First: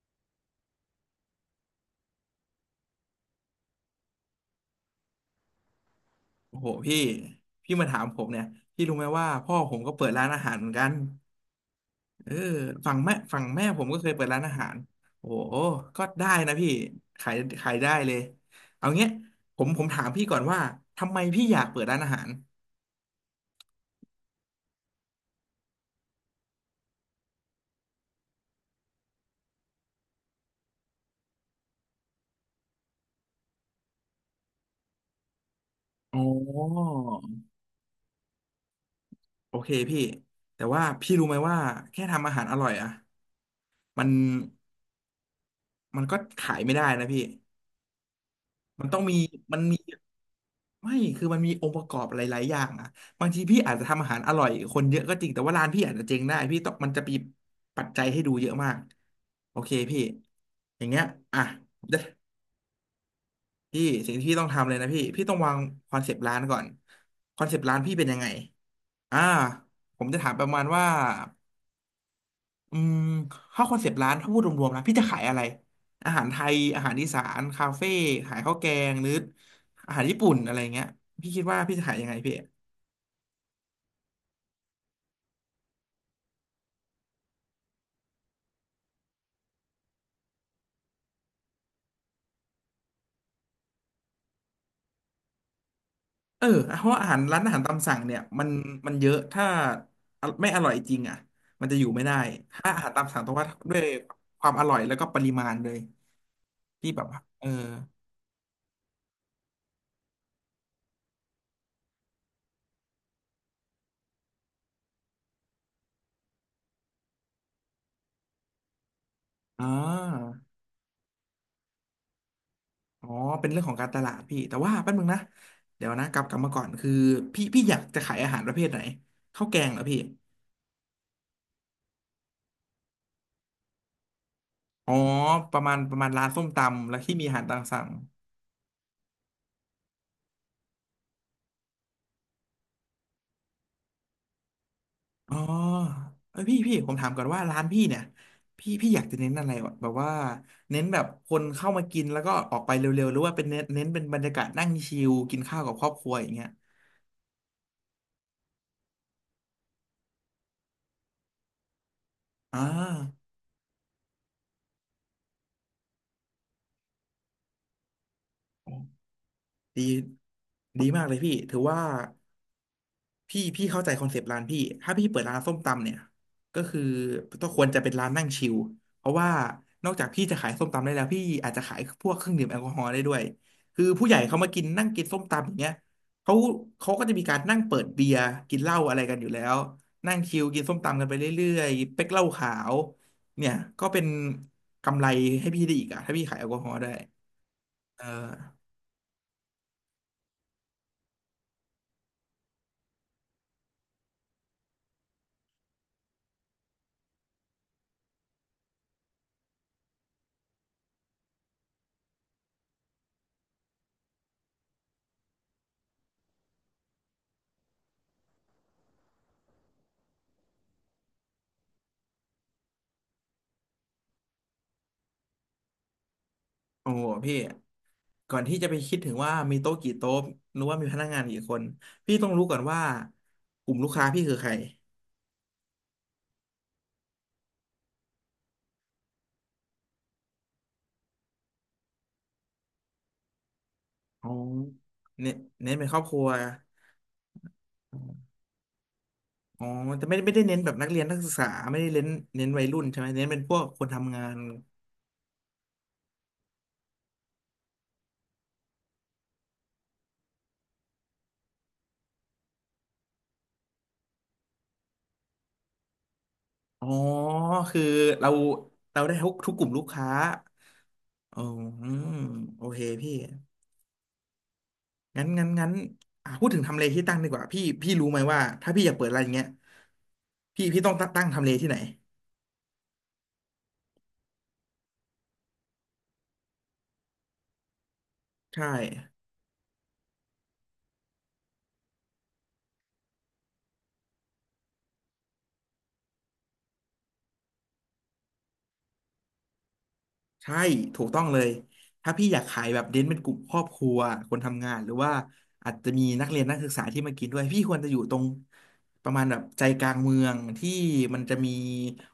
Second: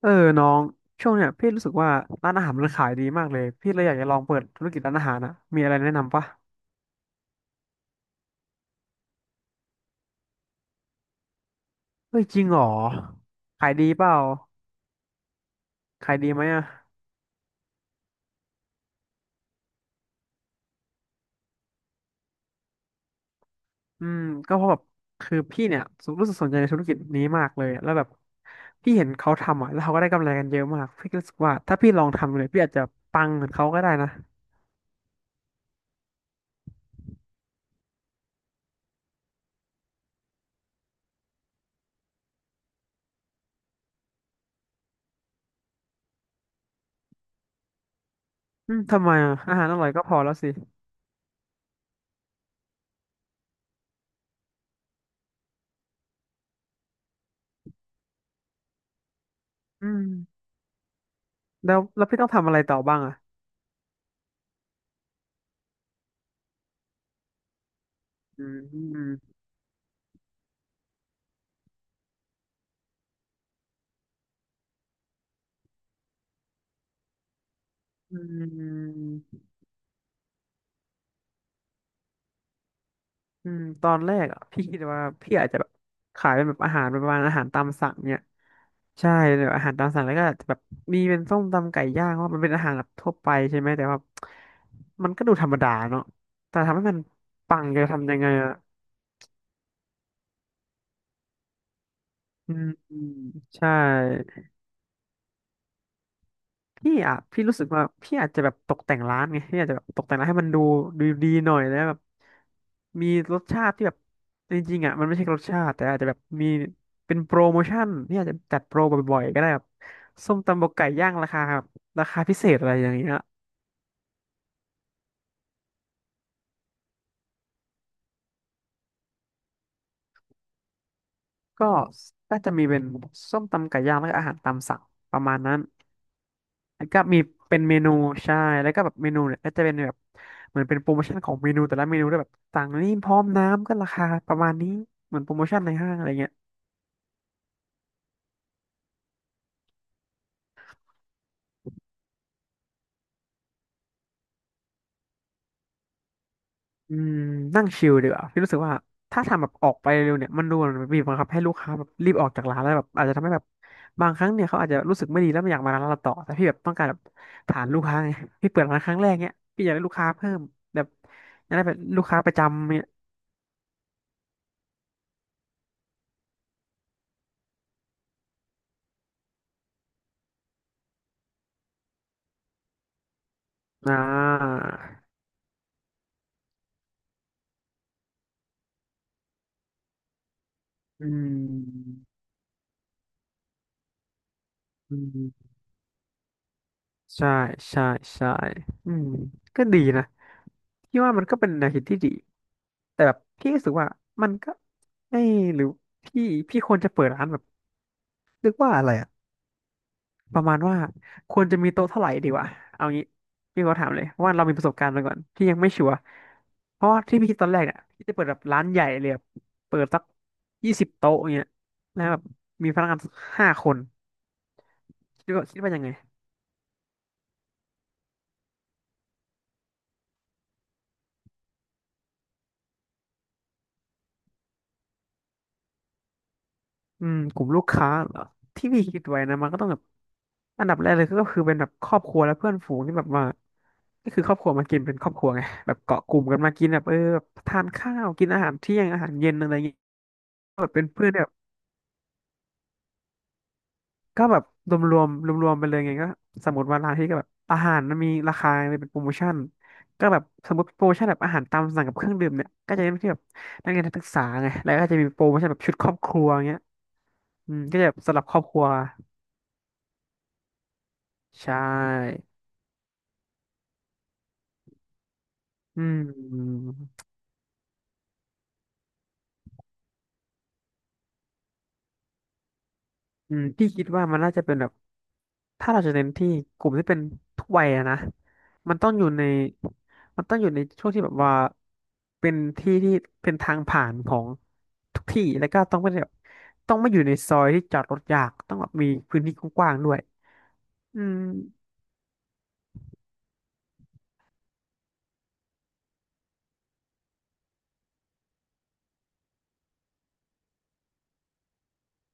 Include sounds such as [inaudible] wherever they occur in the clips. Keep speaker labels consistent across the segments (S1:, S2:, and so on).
S1: เออน้องช่วงเนี้ยพี่รู้สึกว่าร้านอาหารมันขายดีมากเลยพี่เลยอยากจะลองเปิดธุรกิจร้านอาหารนะมีอะไรแนะนำปะ
S2: โอ้โหพี่มาถามผมเนี่ยพี่รู้ไหมว่าพ่อผมก็เปิดร้านอาหารเหมือนกัน
S1: เฮ้ย
S2: เออ
S1: จริงเหรอ
S2: ฝั่งแม่
S1: ขาย
S2: ผ
S1: ดี
S2: มก็
S1: เป
S2: เคย
S1: ล่า
S2: เปิดร้านอาหารโอ้โหก็
S1: ขาย
S2: ได้
S1: ดีไหม
S2: นะ
S1: อ่ะ
S2: พี่ขายได้เลยเอาเงี้ยผมถามพี่ก่อนว่าทำไมพี่อยากเปิดร้านอาหาร
S1: อืมก็เพราะแบบคือพี่เนี่ยรู้สึกสนใจในธุรกิจนี้มากเลยแล้วแบบพี่เห็นเขาทำอ่ะแล้วเขาก็ได้กำไรกันเยอะมากพี่ก็รู้สึกว่าถ้าพี่ลองทำเลยพี่อาจจะปังเหมือนเขาก็ได้นะ
S2: อ๋อโอเคพี่แต่ว่าพี่รู้ไหมว่าแค่ทำอาหารอร่อยอะมันมันก็ขายไม่ได้นะพี่
S1: อืม
S2: มันต้อง
S1: ทำไม
S2: มี
S1: อ่ะอา
S2: มัน
S1: หารอ
S2: มี
S1: ร่อยก็พอแล้วสิ
S2: ไม่คือมันมีองค์ประกอบหลายๆอย่างอ่ะบางทีพี่อาจจะทำอาหารอร่อยคนเยอะก็จริง แต่ว่าร้านพี่อาจจะเจ๊งได้พี่ต้องมันจะมีปัจจัยให้ดูเยอะมากโอเค
S1: อื
S2: พี่
S1: ม
S2: อย่างเงี้ยอ่ะ
S1: แล้ว
S2: เดี๋ยว
S1: พี่ต้องทำอะไรต่อบ้างอ่ะ
S2: พี่สิ่งที่พี่ต้องทำเลยนะพี่ต้องวางคอนเซปต์ร้านก่อนคอนเซปต์ร้านพี่เป็นยังไง
S1: อื
S2: อ่า
S1: ม
S2: ผมจะถามประมาณว่าอืมถ้าคอนเซปต์ร้านถ้าพูดรวมๆนะพี่จะขายอะไรอาหารไทยอาหารอีสานคาเฟ่
S1: อื
S2: ขายข้าวแกงหรือ
S1: ม
S2: อาหารญี่ปุ่นอะไรเงี้ยพี่คิดว่าพี่จะขายยังไงพี่
S1: อืมตอนแรกอ่ะพี่คิดว่าพี่อาจจะแบบขายเป็นแบบอาหารประมาณอาหารตามสั่งเนี่ยใช่แบบอาหารตามสั่งแล้วก็อาจจะแบบมีเป็นส้มตำไก่ย่างเพราะว่ามันเป็นอาหารแบบทั่วไปใช่ไหมแต่ว่ามันก็ดูธรรมดาเนาะ
S2: เออ
S1: แต่ทำ
S2: เพ
S1: ให้
S2: ราะ
S1: มัน
S2: อาหารร้านอา
S1: ปั
S2: หาร
S1: ง
S2: ตาม
S1: จะ
S2: สั่ง
S1: ทำยั
S2: เนี่ย
S1: งไง
S2: มัน
S1: อ่ะ
S2: เยอะถ้าไม่อร่อยจริงอ่ะมันจะอยู่ไม่ได้
S1: อืม
S2: ถ้าอาหาร
S1: อื
S2: ตาม
S1: ม
S2: สั่งต้องว่า
S1: ใช่
S2: ด้วยความอร่อยแล้วก็ปริมาณเลยที่
S1: พี่
S2: แบบ
S1: อ่ะ
S2: ว่า
S1: พี่รู้สึกว่าพี่อาจจะแบบตกแต่งร้านไงพี่อาจจะแบบตกแต่งร้านให้มันดูดูดีหน่อยแล้วแบบมีรสชาติที่แบบจริงๆอ่ะมันไม่ใช่รสชาติแต่อาจจะแบบมีเป็นโปรโมชั่นพี่อาจจะจัดโปรบ่อยๆก็ได้แบ
S2: อ่
S1: บ
S2: า
S1: ส้มตำบกไก่ย่างราคาแบบราคาพิเศษอะไรอย่าง
S2: อ๋
S1: เงี้
S2: อ
S1: ย
S2: เป็นเรื่องของการตลาดพี่แต่ว่าแป๊บนึงนะเดี๋ยวนะกลับมาก่อนคือพี่อยากจะขายอาหารประเภทไหนข้าวแกงเหรอพี่
S1: ก็น่าจะมีเป็นส้มตำไก่ย่างแล้วก็อาหารตามสั่ง
S2: อ๋อ
S1: ประมาณ
S2: ป
S1: นั้น
S2: ระมาณประมาณร้านส้ม
S1: แล้
S2: ตำ
S1: ว
S2: แล้ว
S1: ก็
S2: ที่
S1: มี
S2: มีอาหารตา
S1: เป็น
S2: ม
S1: เม
S2: สั่ง
S1: นูใช่แล้วก็แบบเมนูเนี่ยก็จะเป็นแบบเหมือนเป็นโปรโมชั่นของเมนูแต่ละเมนูด้วยแบบสั่งนี่พร้อมน้ำก็ราคาประมาณนี้เหมือนโป
S2: อ๋
S1: ร
S2: อ
S1: โมชั่นในห้างอะไรเงี้ย
S2: เอ้ยพี่ผมถามก่อนว่าร้านพี่เนี่ยพี่อยากจะเน้นอะไรวะแบบว่าเน้นแบบคนเข้ามากินแล้วก็ออกไปเร็วๆหรือว่าเป็นเน้นเป็นบรรยากาศนั่งชิลกินข้าวกับครอบครัวอย่างเงี้ย
S1: อืมนั่งชิลดีกว่าพี่รู้สึกว่าถ้าทำแบบออกไปเร็วเนี่ยมันดูเหมือนบีบบังคับให้ลูกค้าแบบรีบออกจากร้า
S2: อ่
S1: นแล้วแบบอาจจะทำ
S2: า
S1: ให้แบบบางครั้งเนี่ยเขาอาจจะรู้สึกไม่ดีแล้วไม่อยากมาร้านเราต่อแต่พี่แบบต้องการแบบฐานลูกค้าไงพี่เปิดร้านครั้งแรกเนี่ยพี่อยาก
S2: ดี
S1: ได้ลูกค้าเพิ่มแบ
S2: ดี
S1: บ
S2: มากเลยพี่
S1: อยาก
S2: ถือ
S1: ได้เป็น
S2: ว่า
S1: ลูกค้าประจำเนี่ย
S2: พี่เข้าใจคอนเซปต์ร้านพี่ถ้าพี่เปิดร้านส้มตำเนี่ยก็คือต้องควรจะเป็นร้านนั่งชิลเพราะว่านอกจากพี่จะขายส้มตำได้แล้วพี่อาจจะขายพวกเครื่องดื่มแอลกอฮอล์ได้ด้วยคือ
S1: อ่
S2: ผู้ใหญ่เขามากิ
S1: า
S2: นนั่งกินส้มตำอย่างเงี้ยเขาเขาก็จะมีการนั่งเปิดเบียร์กินเหล้าอะไรกันอยู่แล้ว นั่งชิลกินส้มตำกั
S1: อื
S2: นไปเรื่อยๆเป๊กเหล้าขาวเนี่ยก็เป็นกำไร
S1: ม
S2: ให้พี่ได้อีกอะถ้าพี่ขายแอลกอฮอล์ได้
S1: ใช่ใช่
S2: เอ
S1: ใช่
S2: อ
S1: อืม ก็ดีนะพี่ว่ามันก็เป็นแนวคิดที่ดี แต่แบบพี่รู้สึกว่ามันก็ไม่หรือพี่พี่ควรจะเปิดร้านแบบเรียกว่าอะไรอะประมาณว่าควรจะมีโต๊ะเท่าไหร่ดีวะเอางี้พี่ก็ถามเลยว่าเรามีประสบการณ์มาก่อนพี่ยังไม่ชัวร์เพราะว่าที่พี่คิดตอนแรกเนี่ยพี่จะเปิดแบบร้านใหญ่เลยแบบเปิดสัก20 โต๊ะอย่างเงี้ยแล้วแบบมีพนักงาน5 คนคิดว่ายังไง
S2: โอ้โหพี่ ก่อนที่จะไปคิดถึงว่ามีโต๊ะกี่โต๊ะหรือว่ามีพนักงานกี่คนพี่ต้องรู้ก่อนว่ากลุ่มลูกค้าพี่คือใคร
S1: อืมกลุ่มลูกค้าเหรอที่พี่คิดไว้นะมันก็ต้องแบบอันดับแรกเลยก็คือเป็นแบบครอบครัวและเพื่อนฝูงที่แบบว่าก็คือ
S2: อ๋อ
S1: ครอบครัวมากินเป็นครอบครั
S2: เน้
S1: ว
S2: น
S1: ไง [laughs] แบ
S2: เน้น
S1: บ
S2: เป็นครอ
S1: เกาะ
S2: บ
S1: ก
S2: ครั
S1: ลุ่ม
S2: ว
S1: กันมากินแบบเออแบบทานข้าวกินอาหารเที่ยงอาหารเย็นอะไร
S2: อ๋อ
S1: เงี้ย
S2: แต่ไม่ได้เน้
S1: ก
S2: น
S1: แบ
S2: แบ
S1: บ
S2: บ
S1: เป็น
S2: นักเรียน
S1: เพื่อ
S2: นัก
S1: นี่แบ
S2: ศึ
S1: บ
S2: กษาไม่ได้เน้นวัยรุ่นใช่ไหมเน้นเป็นพวกคนทำงา
S1: ก็
S2: น
S1: แบบรวมๆไปเลยไงก็สมมติว่าร้านที่ก็แบบอาหารมันมีราคาเป็นโปรโมชั่นก็แบบสมมติโปรโมชั่นแบบอาหารตามสั่งกับเครื่องดื่มเนี่ยก็จะเป็นที่แบบนักเรียนนักศึกษาไงแล้วก็จะมีโปรโมชั่นแบบชุดครอบครัวเงี้ย
S2: อ๋อ
S1: อืมก็
S2: คือ
S1: จะแบบสำหรับ
S2: เรา
S1: ครอบครัว
S2: เราได้ทุกกลุ่มลูกค้าอ๋อ
S1: ใช
S2: อืม
S1: ่
S2: โอเคพี่งั้น
S1: อืม
S2: อ่ะพูดถึงทำเลที่ตั้งดีกว่าพี่พี่รู้ไหมว่าถ้าพี่อยากเปิดอะไรานอย่างเงี้ยพี่ต้องตั้งทำเลที่ไหน
S1: อืมพี่คิดว่ามันน่าจะเป็นแบบถ้าเราจะเน้นที่กลุ่มที่เป็นทุกวัยอะนะ
S2: ใช่
S1: มันต้องอยู่ในมันต้องอยู่ในช่วงที่แบบว่าเป็นที่ที่เป็นทางผ่านของทุกที่แล้วก็ต้องไม่ได้แบบต้องไม่อยู่ในซอยที่จอดรถยากต้องแบบมีพื้นที่กว้างๆด้วย
S2: ใช่
S1: อื
S2: ถูก
S1: ม
S2: ต้องเลยถ้าพี่อยากขายแบบเน้นเป็นกลุ่มครอบครัวคนทำงานหรือว่าอาจจะมีนักเรียนนักศึกษาที่มากินด้วยพี่ควรจะอยู่ตรงประมาณแบบใจกลางเมืองที่มันจะมี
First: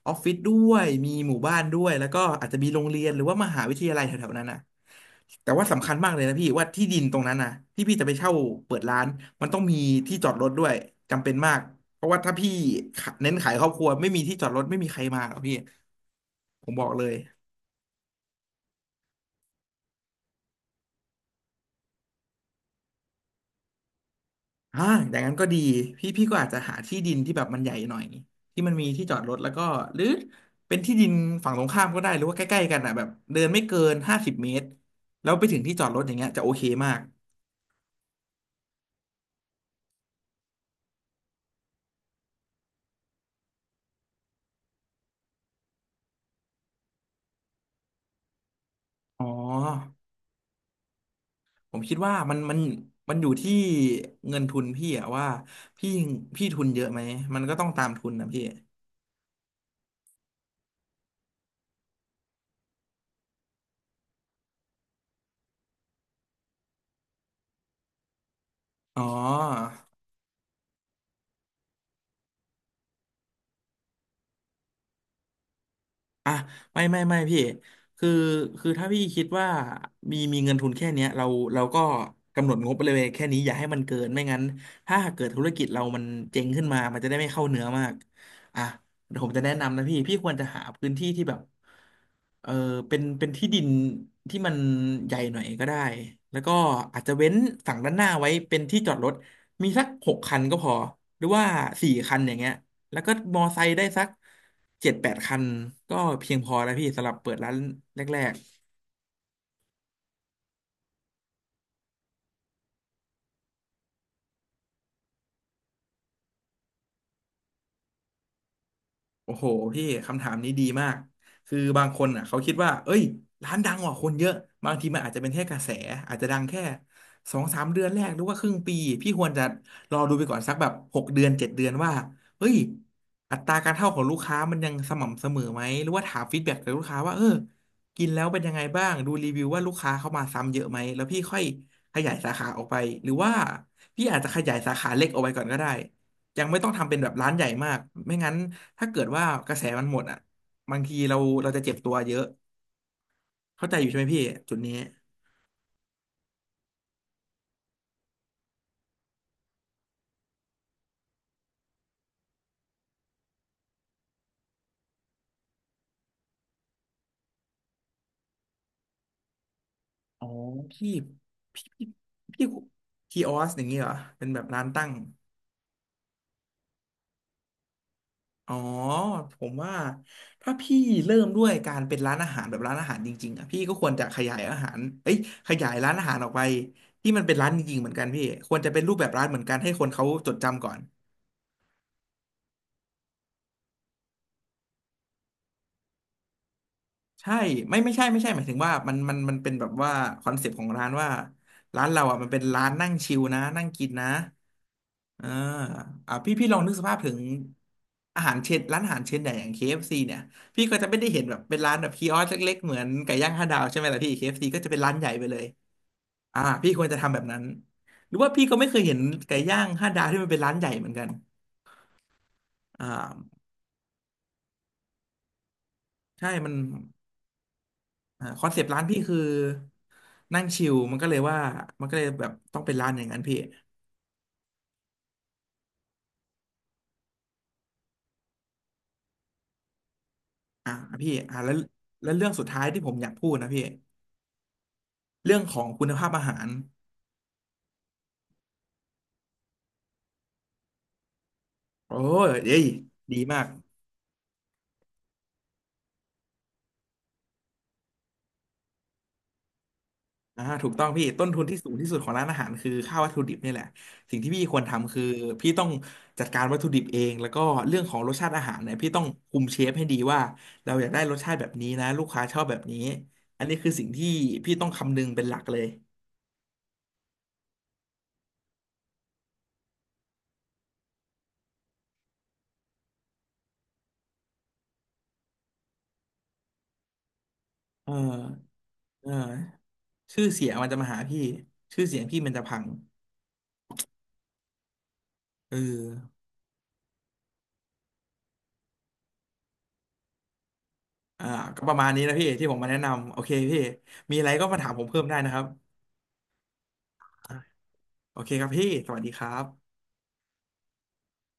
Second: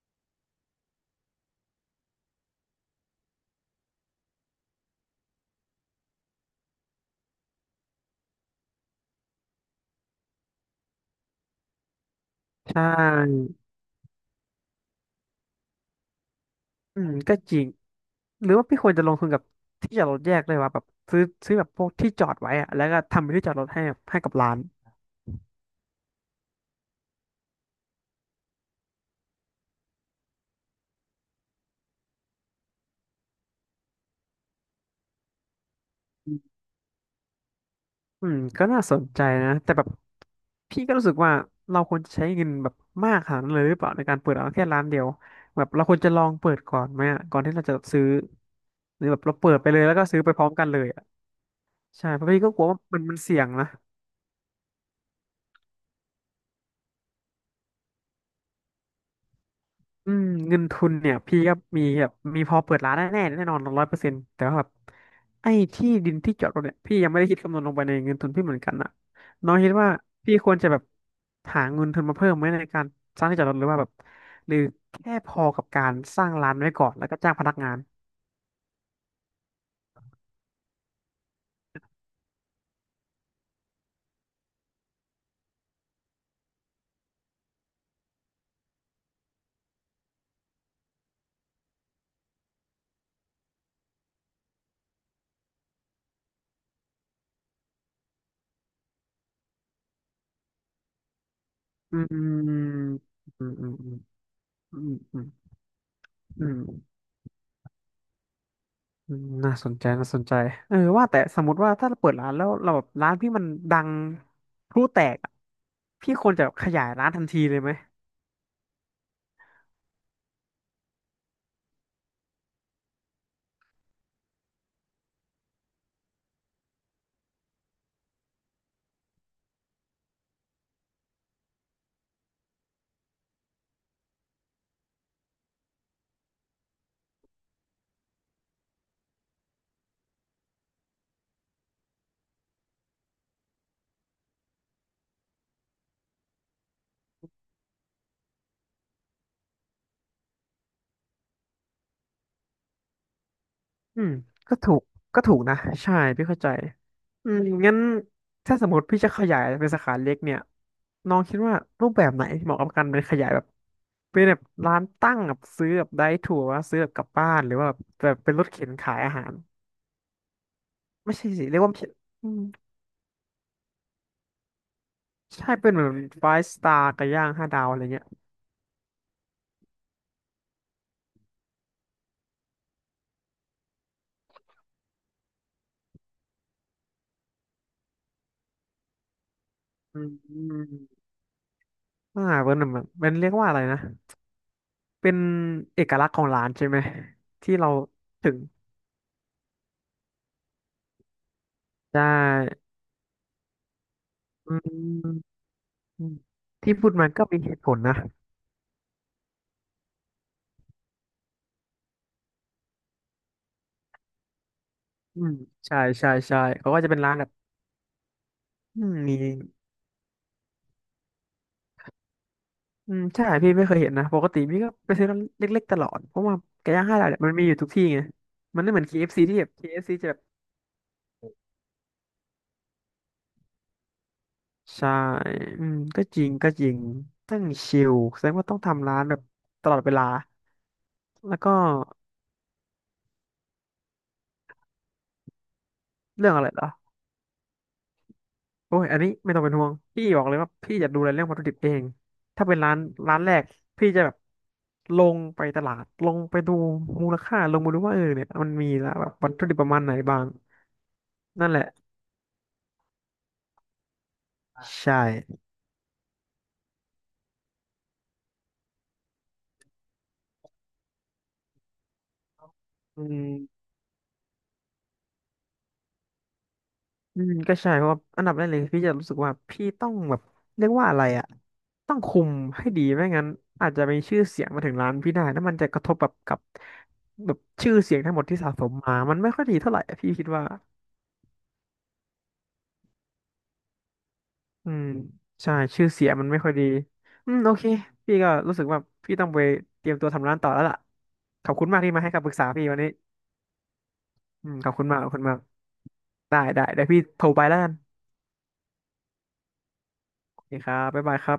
S2: ออฟฟิศด้วยมีหมู่บ้านด้วยแล้วก็อาจจะมีโรงเรียนหรือว่ามหาวิทยาลัยแถวๆนั้นนะแต่ว่าสำคัญมากเลยนะพี่ว่าที่ดินตรงนั้นนะที่พี่จะไปเช่าเปิดร้านมันต้องมีที่จอดรถด้วยจำเป็นมากเพราะว่าถ้าพี่
S1: ใช่
S2: เน้นขายครอบครัวไม่มีที่จอดรถไม่มีใครมาหรอกพี่ผมบอก
S1: อื
S2: เล
S1: ม
S2: ย
S1: ก็จริงหรือว่าพี่ควรจะลงทุนกับที่จอดรถแยกเลยว่าแบบซื้อแบบพวกที่จอดไว้อะแล้วก็ทำเป็นที่จอดรถให้ให้กับร้าน
S2: อ่าอย่างนั้นก็ดีพี่ก็อาจจะหาที่ดินที่แบบมันใหญ่หน่อยที่มันมีที่จอดรถแล้วก็หรือเป็นที่ดินฝั่งตรงข้ามก็ได้หรือว่าใกล้ๆกันอ่ะแบบเดินไม่เกิน50 เมตรแล้วไปถึงที่จอดรถอย่างเงี้ยจะโอเคมาก
S1: อืมก็น่าสนใจนะแต่แบบพี่ก็รู้สึกว่าเราควรจะใช้เงินแบบมากขนาดนั้นเลยหรือเปล่าในการเปิดร้านแค่ร้านเดียวแบบเราควรจะลองเปิดก่อนไหมอะก่อนที่เราจะซื้อหรือแบบ
S2: อ๋อ
S1: เราเปิดไปเลยแล้วก็ซื้อไปพร้อมกันเลยอ่ะ
S2: ผมคิด
S1: ใช่
S2: ว่า
S1: เพราะ
S2: มัน
S1: พี่ก็
S2: มั
S1: ก
S2: น
S1: ลัวว่า
S2: มั
S1: มั
S2: น
S1: น
S2: อยู่
S1: เสี่ยง
S2: ที่
S1: นะ
S2: เงินทุนพี่อะว่าพี่พี่ทุนเยอะไหมมันก็ต้องตามทุนนะพี่
S1: อืมเงินทุนเนี่ยพี่ก็มีแบบมีพอเปิดร้านแน่นอน100%แต่ว่าแบบไอ้ที่ดินที่จอดรถเนี่ยพี่ยังไม่ได้คิดคำนวณลงไปในเงินทุนพี่เหมือนกันอะ
S2: อ๋
S1: น้องคิด
S2: อ
S1: ว่าพี่ควรจะแบบหาเงินทุนมาเพิ่มไหมในการสร้างที่จอดรถหรือว่าแบบหรือแค่พอกับการสร้า
S2: อ่ะ
S1: งร้านไว้
S2: ไม่
S1: ก่อน
S2: ไม่
S1: แล้วก็
S2: ไม่
S1: จ้าง
S2: พี่
S1: พนักงาน
S2: คือคือถ้าพี่คิดว่ามีเงินทุนแค่เนี้ยเราก็กำหนดงบไปเลยแค่นี้อย่าให้มันเกินไม่งั้นถ้าหากเกิดธุรกิจเรามันเจ๊งขึ้นมามันจะได้ไม่เข้าเนื้อมากอ่ะเดี๋ยวผมจะแนะนำนะพี่ควรจะหาพื้นที่ที่แบบเออเป็นที่ดินที่มันใหญ่หน่อยก็ได้แล้วก็อาจจะเว้นฝั่งด้านหน้าไว้เป็นที่จอดรถมีสักหกคันก็พอหรือว่าสี่
S1: อืม
S2: คั
S1: อื
S2: นอย่างเงี้ย แล้
S1: ม
S2: วก็มอ
S1: อืม
S2: ไซ
S1: อืม
S2: ค์ได้
S1: อื
S2: สักเจ็
S1: ม
S2: ดแปด
S1: อืม
S2: คันก็เพียง
S1: อื
S2: พอ
S1: ม
S2: แล้วพี่สำหรับเปิดร้านแรก
S1: อืมน่าสนใจน่าสนใจเออว่าแต่สมมติว่าถ้าเราเปิดร้านแล้วเราแบบร้านพี่มันดังพลุแตกอะพี่ควรจะขยายร้านทันทีเลยไหม
S2: โอ้โหพี่คำถามนี้ดีมากคือบางคนอ่ะเขาคิดว่าเอ้ยร้านดังกว่าคนเยอะบางทีมันอาจจะเป็นแค่กระแสอาจจะดังแค่สองสามเดือนแรกหรือว่าครึ่งปีพี่ควรจะรอดูไปก่อนสักแบบหกเดือนเจ็ดเดือนว่าเฮ้ยอัตราการเข้าของลูกค้ามันยังสม่ำเสมอไหมหรือว่าถามฟีดแบ็กจากลูกค้าว่าเออกินแล้วเป็นยังไงบ้างดูรีวิวว่าลูกค้าเข้ามาซ้ำเยอะไหมแล้วพี่ค่อยขยายสาขาออกไปหรือว่าพี่อาจจะขยายสาขาเล็กออกไปก่อนก็ได้ ยังไม่ต้องทำเป็นแบบร้านใหญ่มาก ไม่งั้นถ้าเกิดว่ากระแสมันหมดอ่ะ บางทีเราจะเจ็บตัวเยอะ เข้าใจอยู่ใช่
S1: อื
S2: ไหม
S1: ม
S2: พี่จุ
S1: ก็
S2: ด
S1: ถู
S2: นี้
S1: กก็ถูกนะใช่พี่เข้าใจอืมงั้นถ้าสมมติพี่จะขยายเป็นสาขาเล็กเนี่ยน้องคิดว่ารูปแบบไหนที่เหมาะกับการเป็นขยายแบบเป็นแบบร้านตั้งแบบซื้อแบบได้ถั่วว่าซื้อแบบกลับบ้านหรือว่าแบบแบบเป็นรถเข็นขายอาหาร
S2: อ๋อพี่
S1: ไม่ใช่สิเรียก
S2: พี่
S1: ว่าไม่
S2: พี่
S1: ใช่อืม
S2: พี่คีออสอย่างนี้เหรอเป็นแบบร้านตั้ง
S1: ใช่เป็นเหมือนไฟสตาร์กับย่างห้าดาวอะไรเงี้ย
S2: อ๋อผมว่าถ้าพี่เริ่มด้วยการเป็นร้านอาหารแบบร้านอาหารจริงๆอ่ะพี่ก็ควรจะขยายอาหารเอ้ยขยายร้านอาหารออกไปที่มันเป็นร้านจริงๆเหมือนกันพี่ควรจะเป็นรูปแบบร้านเหมือนกันให้คน
S1: อื
S2: เขาจดจำก่อ
S1: ม
S2: น
S1: อ่าเป็นแบบเป็นเรียกว่าอะไรนะเป็นเอกลักษณ์ของร้านใช่ไหม
S2: ใช่
S1: ที่เรา
S2: ไม่ไม่ใช่ไม่ใช่
S1: ถึ
S2: ห
S1: ง
S2: มายถึงว่ามันเป็นแบบว่าคอนเซปต์ของร้านว่าร้าน
S1: ได้
S2: เราอ่ะมันเป็นร้านนั่งชิลนะนั่งกินนะ
S1: อื
S2: เออ
S1: ม
S2: อ่ะพี่ลองนึก
S1: ที่
S2: ส
S1: พูด
S2: ภาพ
S1: มั
S2: ถึ
S1: น
S2: ง
S1: ก็มีเหตุผลนะ
S2: อาหารเชนร้านอาหารเชนใหญ่อย่างเคเอฟซีเนี่ยพี่ก็จะไม่ได้เห็นแบบเป็นร้านแบบคีออสเล็กๆเหมือนไก่ย่างห้าดาวใช่ไหมล่ะพี่ KFC ก็จะเป็นร้านใหญ่
S1: อื
S2: ไป
S1: ม
S2: เลย
S1: ใช่ใช่ใช่
S2: อ่าพี่
S1: เขาก็
S2: ควร
S1: จะเป็
S2: จะ
S1: นร้า
S2: ทำ
S1: น
S2: แบ
S1: แบ
S2: บ
S1: บ
S2: นั้นหรือว่าพี่ก็ไม่เค
S1: อื
S2: ยเห็
S1: ม
S2: น
S1: มี
S2: ไก่ย่างห้าดาวที่มันเป็นร้านใหญ่เหมือนกันอ่
S1: อืมใช่
S2: า
S1: พี่ไม่เคยเห็นนะปกติพี่ก็ไปซื้อร้านเล็กๆตลอดเพราะ
S2: ใช่
S1: ว่า
S2: มัน
S1: ไก่ย่างห้าดาวเนี่ยมันมีอยู่ทุกที่ไง
S2: อ่าคอนเซ
S1: มัน
S2: ปต์
S1: ไม่เห
S2: ร้า
S1: มื
S2: น
S1: อน
S2: พี่คือ
S1: KFC ที่แบบ KFC จะแบบ
S2: นั่งชิลมันก็เลยว่ามันก็เลยแบบต้องเป็นร้านอย่างนั้นพี่
S1: ใช่อืมก็จริงก็จริงตั้งชิลแสดงว่าต้องทำร้านแบบตลอดเวลา
S2: อ่าพี่อ่า
S1: แล้วก็
S2: แล้วเรื่องสุดท้ายที่ผมอยากพูดนะพี่เรื่องของคุณภาพอา
S1: เรื่อง
S2: หา
S1: อะไร
S2: ร
S1: เหรอ โอ้ยอันนี้ไม่ต้องเป็นห่วงพี่บอกเลยว่าพี่จะดูแลเรื่องวัตถุดิบเอง
S2: โอ้ย
S1: ถ้า
S2: เอ้
S1: เป็น
S2: ย
S1: ร้าน
S2: ดี
S1: แร
S2: มา
S1: ก
S2: ก
S1: พี่จะแบบลงไปตลาดลงไปดูมูลค่าลงมาดูว่าเออเนี่ยมันมีแล้วแบบวัตถุดิบประมาณไหนบ้าง
S2: อ่าถูกต้องพี่ต้นทุน
S1: นั่น
S2: ที่
S1: แหละ
S2: สูงที่สุดของร้านอาหารคือค่าวัตถุดิบนี่แหละสิ่งที่พี่ควรทำ
S1: ใช่
S2: คือพี่ต้องจัดการวัตถุดิบเองแล้วก็เรื่องของรสชาติอาหารเนี่ยพี่ต้องคุมเชฟให้ดีว่าเราอยากได้รสชาติแบบนี้นะลูกค้าชอบแบบนี้
S1: อื
S2: อันนี้
S1: ม
S2: คือสิ่งที่พี่ต้องคำนึงเป็นหลักเลย
S1: อืมก็ใช่เพราะว่าอันดับแรกเลยพี่จะรู้สึกว่าพี่ต้องแบบเรียกว่าอะไรอะต้องคุมให้ดีไม่งั้นอาจจะมีชื่อเสียงมาถึงร้านพี่ได้แล้วมันจะกระทบแบบกับแบบชื่อ
S2: เ
S1: เสียงทั้งหมดที่
S2: ออ
S1: สะสมมา
S2: เออ
S1: มันไม่ค่อยดีเท่าไหร่อะพี่
S2: ชื่
S1: คิด
S2: อ
S1: ว่า
S2: เสียงมันจะมาหาพี่ชื่อเสียงพี่มันจะพัง
S1: อืมใช่
S2: เอ
S1: ชื่อเสียง
S2: อ
S1: มันไม่ค่อยดีอืมโอเคพี่ก็รู้สึกว่าพี่ต้องไปเตรียมตัวทำร้านต่อแล้วล่ะ
S2: อ่า
S1: ขอบ
S2: ก็
S1: คุณ
S2: ประ
S1: มาก
S2: มาณ
S1: ที่มา
S2: นี้
S1: ให้
S2: นะ
S1: คำ
S2: พี่
S1: ปรึกษา
S2: ที่ผม
S1: พี่
S2: มา
S1: วั
S2: แนะ
S1: นนี้
S2: นำโอเคพี่มีอะไรก็
S1: อืม
S2: มา
S1: ข
S2: ถา
S1: อ
S2: ม
S1: บ
S2: ผ
S1: คุ
S2: ม
S1: ณมาก
S2: เพิ่ม
S1: ขอบ
S2: ได้
S1: คุณ
S2: นะค
S1: มาก
S2: รับ
S1: ได้ได้เดี๋ยวพี่โทรไปแล้วกัน
S2: โอเคครับพี่สวัสดีครับ
S1: โอเคครับบ๊ายบายครับ